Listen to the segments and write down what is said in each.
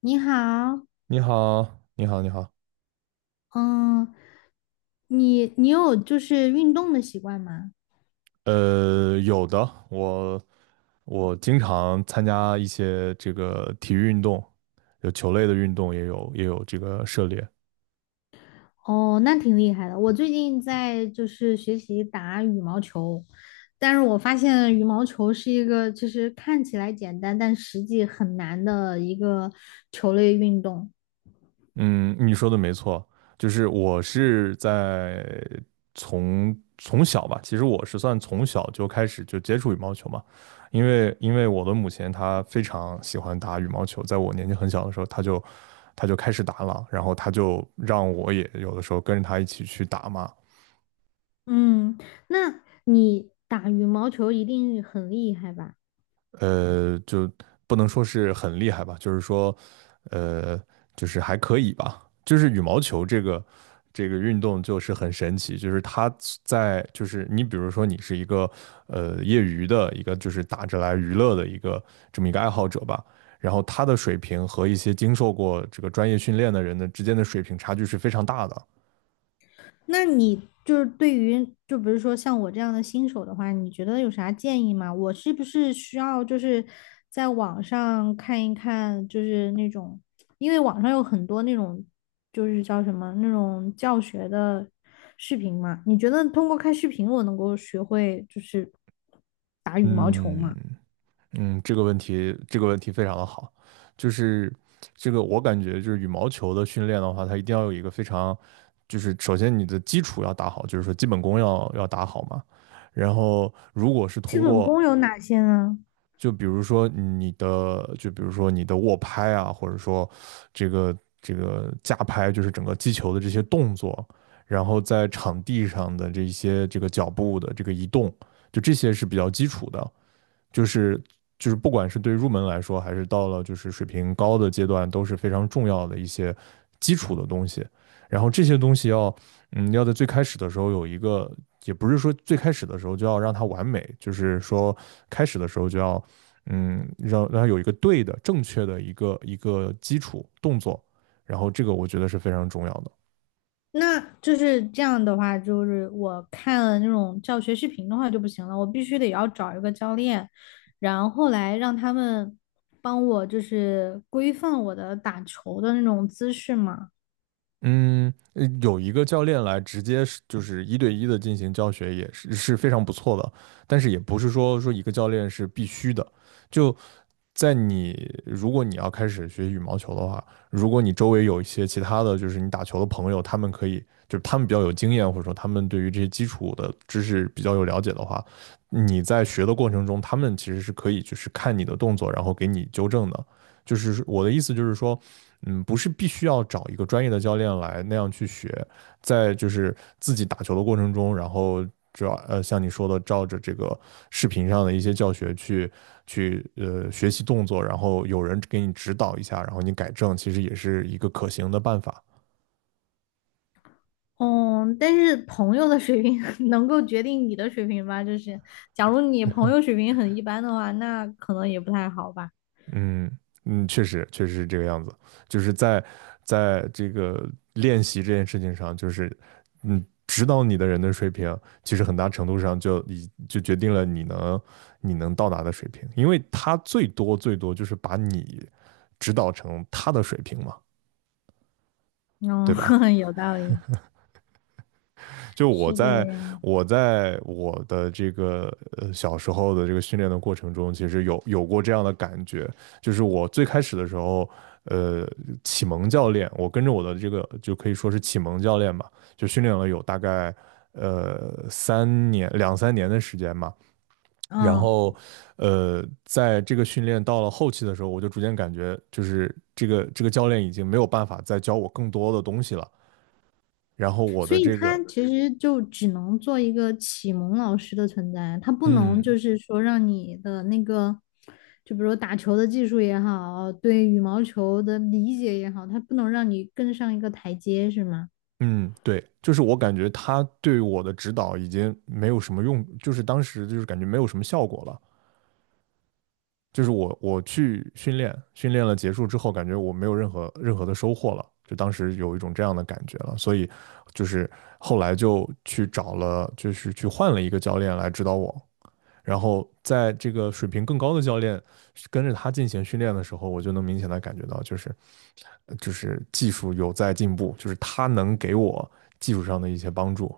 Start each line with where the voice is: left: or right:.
left: 你好。
right: 你好，你好，你好。
left: 嗯，你有就是运动的习惯吗？
right: 有的，我经常参加一些这个体育运动，有球类的运动，也有这个涉猎。
left: 哦，那挺厉害的。我最近在就是学习打羽毛球，但是我发现羽毛球是一个就是看起来简单，但实际很难的一个球类运动。
right: 嗯，你说的没错，就是我是在从小吧，其实我是算从小就开始就接触羽毛球嘛，因为我的母亲她非常喜欢打羽毛球，在我年纪很小的时候，她就开始打了，然后她就让我也有的时候跟着她一起去打嘛。
left: 嗯，那你打羽毛球一定很厉害吧？
right: 就不能说是很厉害吧，就是说，呃，就是还可以吧。就是羽毛球这个运动就是很神奇，就是它在就是你比如说你是一个业余的一个就是打着来娱乐的一个这么一个爱好者吧，然后他的水平和一些经受过这个专业训练的人的之间的水平差距是非常大的。
left: 那你就是对于，就比如说像我这样的新手的话，你觉得有啥建议吗？我是不是需要就是在网上看一看，就是那种，因为网上有很多那种，就是叫什么那种教学的视频嘛？你觉得通过看视频，我能够学会就是
right: 嗯，嗯，这个问题非常的好，就是这个我感觉就是羽毛球的训练的话，它一定要有一个非常，就是首先你的基础要打好，就是说基本功要打好嘛。然后如果是
left: 基
right: 通
left: 本
right: 过，
left: 功有哪些呢？
right: 就比如说你的握拍啊，或者说这个架拍，就是整个击球的这些动作，然后在场地上的这一些这个脚步的这个移动，就这些是比较基础的。就是就是不管是对入门来说，还是到了就是水平高的阶段，都是非常重要的一些基础的东西。然后这些东西要，要在最开始的时候有一个，也不是说最开始的时候就要让它完美，就是说开始的时候就要，让它有一个对的、正确的一个基础动作。然后这个我觉得是非常重要的。
left: 那就是这样的话，就是我看了那种教学视频的话就不行了，我必须得要找一个教练，然后来让他们帮我就是规范我的打球的那种姿势嘛。
right: 嗯，有一个教练来直接是就是一对一的进行教学也是非常不错的，但是也不是说一个教练是必须的。就在你如果你要开始学羽毛球的话，如果你周围有一些其他的就是你打球的朋友，他们可以就是他们比较有经验，或者说他们对于这些基础的知识比较有了解的话，你在学的过程中，他们其实是可以就是看你的动作，然后给你纠正的。就是我的意思就是说。嗯，不是必须要找一个专业的教练来那样去学，在就是自己打球的过程中，然后主要像你说的，照着这个视频上的一些教学去学习动作，然后有人给你指导一下，然后你改正，其实也是一个可行的办法。
left: 嗯，但是朋友的水平 能够决定你的水平吧？就是假如你朋友水平很一般的话，那可能也不太好吧。
right: 嗯嗯，确实是这个样子，就是在这个练习这件事情上，就是指导你的人的水平，其实很大程度上就决定了你能到达的水平，因为他最多最多就是把你指导成他的水平嘛，
left: 嗯，
right: 对吧？
left: 有道理，
right: 就
left: 是这个样的。
right: 我的这个小时候的这个训练的过程中，其实有过这样的感觉，就是我最开始的时候，呃，启蒙教练，我跟着我的这个就可以说是启蒙教练吧，就训练了有大概呃三年两三年的时间嘛，然
left: 嗯。
right: 后，在这个训练到了后期的时候，我就逐渐感觉就是这个教练已经没有办法再教我更多的东西了，然后我
left: 所
right: 的
left: 以
right: 这
left: 他
right: 个
left: 其实就只能做一个启蒙老师的存在，他不能
right: 嗯。
left: 就是说让你的那个，就比如打球的技术也好，对羽毛球的理解也好，他不能让你更上一个台阶，是吗？
right: 嗯，对，就是我感觉他对我的指导已经没有什么用，就是当时就是感觉没有什么效果了。就是我去训练，训练了结束之后，感觉我没有任何的收获了，就当时有一种这样的感觉了。所以就是后来就去找了，就是去换了一个教练来指导我。然后在这个水平更高的教练跟着他进行训练的时候，我就能明显的感觉到，就是技术有在进步，就是他能给我技术上的一些帮助。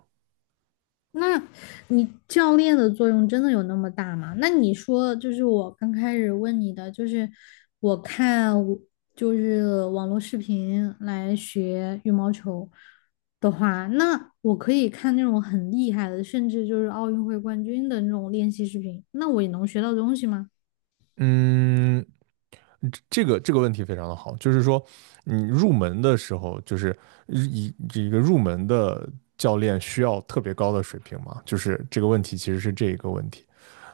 left: 那你教练的作用真的有那么大吗？那你说，就是我刚开始问你的，就是我看就是网络视频来学羽毛球的话，那我可以看那种很厉害的，甚至就是奥运会冠军的那种练习视频，那我也能学到东西吗？
right: 嗯，这个问题非常的好，就是说，你入门的时候，就是一一个入门的教练需要特别高的水平吗？就是这个问题其实是这一个问题。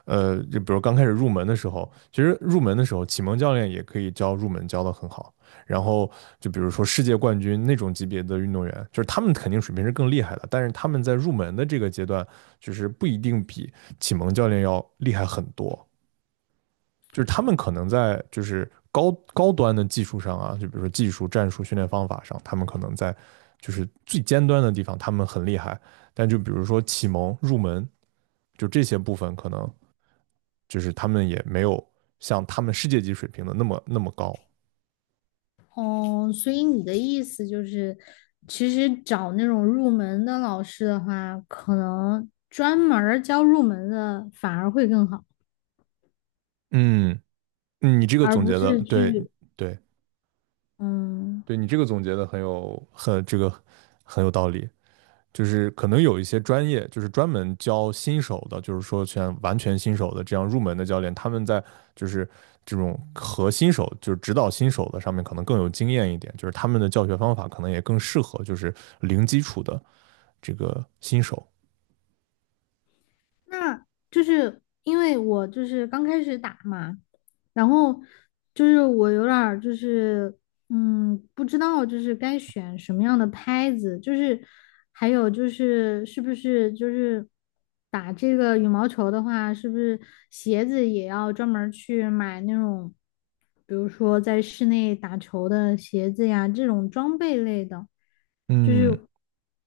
right: 就比如刚开始入门的时候，其实入门的时候，启蒙教练也可以教入门教得很好。然后就比如说世界冠军那种级别的运动员，就是他们肯定水平是更厉害的，但是他们在入门的这个阶段，就是不一定比启蒙教练要厉害很多。就是他们可能在就是高端的技术上啊，就比如说技术、战术、训练方法上，他们可能在就是最尖端的地方他们很厉害，但就比如说启蒙、入门，就这些部分可能就是他们也没有像他们世界级水平的那么那么高。
left: 哦，所以你的意思就是，其实找那种入门的老师的话，可能专门儿教入门的反而会更好。
right: 嗯，你这个
left: 而
right: 总
left: 不
right: 结的，
left: 是
right: 对
left: 去，
right: 对
left: 嗯，
right: 对，你这个总结的很有很这个很有道理。就是可能有一些专业，就是专门教新手的，就是说完全新手的这样入门的教练，他们在就是这种和新手，就是指导新手的上面可能更有经验一点，就是他们的教学方法可能也更适合就是零基础的这个新手。
left: 那就是因为我就是刚开始打嘛，然后就是我有点儿就是嗯，不知道就是该选什么样的拍子，就是还有就是是不是就是打这个羽毛球的话，是不是鞋子也要专门儿去买那种，比如说在室内打球的鞋子呀，这种装备类的，就
right: 嗯，
left: 是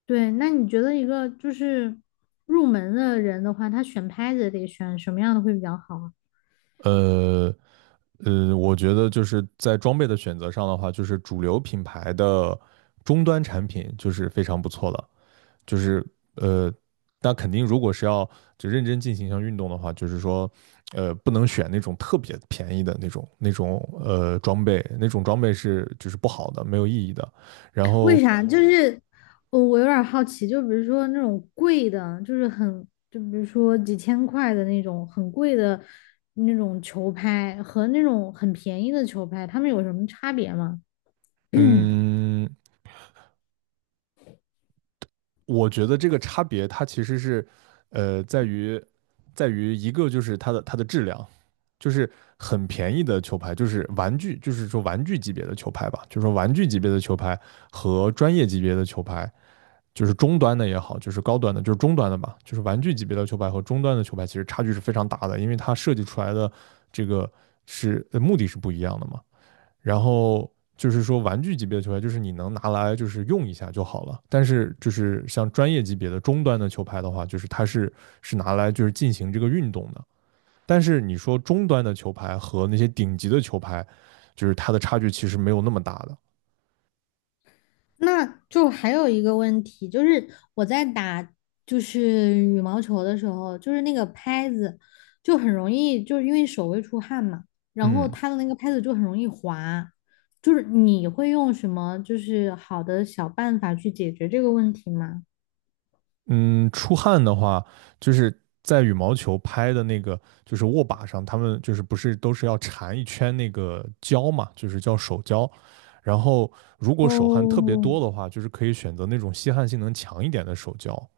left: 对。那你觉得一个就是入门的人的话，他选拍子得选什么样的会比较好啊？
right: 呃我觉得就是在装备的选择上的话，就是主流品牌的终端产品就是非常不错的。就是呃，那肯定如果是要就认真进行一项运动的话，就是说不能选那种特别便宜的那种装备，那种装备是就是不好的，没有意义的。然
left: 为
right: 后
left: 啥？就是我有点儿好奇，就比如说那种贵的，就是很，就比如说几千块的那种很贵的那种球拍和那种很便宜的球拍，它们有什么差别吗？
right: 嗯，我觉得这个差别它其实是在于一个就是它的质量。就是很便宜的球拍，就是玩具，就是说玩具级别的球拍吧，就是说玩具级别的球拍和专业级别的球拍，就是中端的也好，就是高端的，就是中端的吧，就是玩具级别的球拍和中端的球拍其实差距是非常大的，因为它设计出来的这个是目的是不一样的嘛。然后就是说玩具级别的球拍，就是你能拿来就是用一下就好了。但是就是像专业级别的中端的球拍的话，就是它是拿来就是进行这个运动的。但是你说中端的球拍和那些顶级的球拍，就是它的差距其实没有那么大的。
left: 那就还有一个问题，就是我在打就是羽毛球的时候，就是那个拍子就很容易，就是因为手会出汗嘛，然后
right: 嗯，
left: 它的那个拍子就很容易滑。就是你会用什么就是好的小办法去解决这个问题吗？
right: 嗯，出汗的话，就是在羽毛球拍的那个，就是握把上，他们就是不是都是要缠一圈那个胶嘛，就是叫手胶。然后如果手汗特别
left: 哦，
right: 多的话，就是可以选择那种吸汗性能强一点的手胶，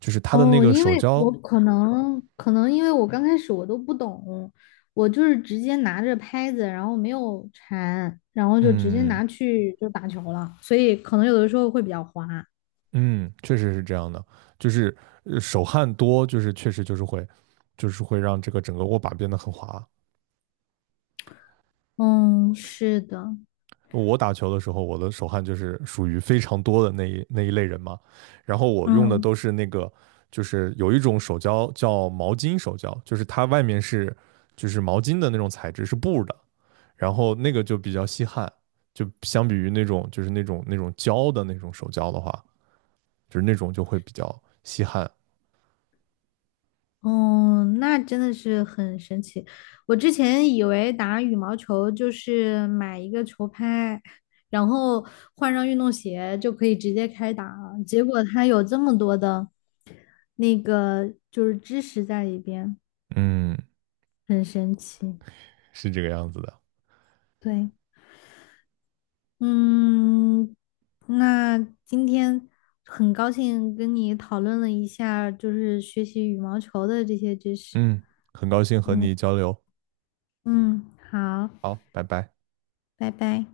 right: 就是它的那
left: 哦，
right: 个
left: 因为
right: 手
left: 我
right: 胶，
left: 可能因为我刚开始我都不懂，我就是直接拿着拍子，然后没有缠，然后就直接
right: 嗯
left: 拿去就打球了，所以可能有的时候会比较滑。
right: 嗯，确实是这样的，就是手汗多，就是确实就是会，就是会让这个整个握把变得很滑。
left: 嗯，是的，
right: 我打球的时候，我的手汗就是属于非常多的那一类人嘛。然后我用的
left: 嗯。
right: 都是那个，就是有一种手胶叫毛巾手胶，就是它外面是就是毛巾的那种材质，是布的，然后那个就比较吸汗，就相比于那种就是那种胶的那种手胶的话，就是那种就会比较吸汗。
left: 哦，那真的是很神奇。我之前以为打羽毛球就是买一个球拍，然后换上运动鞋就可以直接开打了，结果它有这么多的那个就是知识在里边，
right: 嗯，
left: 很神奇。
right: 是这个样子的。
left: 对。嗯，那今天很高兴跟你讨论了一下，就是学习羽毛球的这些知识。
right: 嗯，很高兴和
left: 嗯
right: 你交流。
left: 嗯，好，
right: 好，拜拜。
left: 拜拜。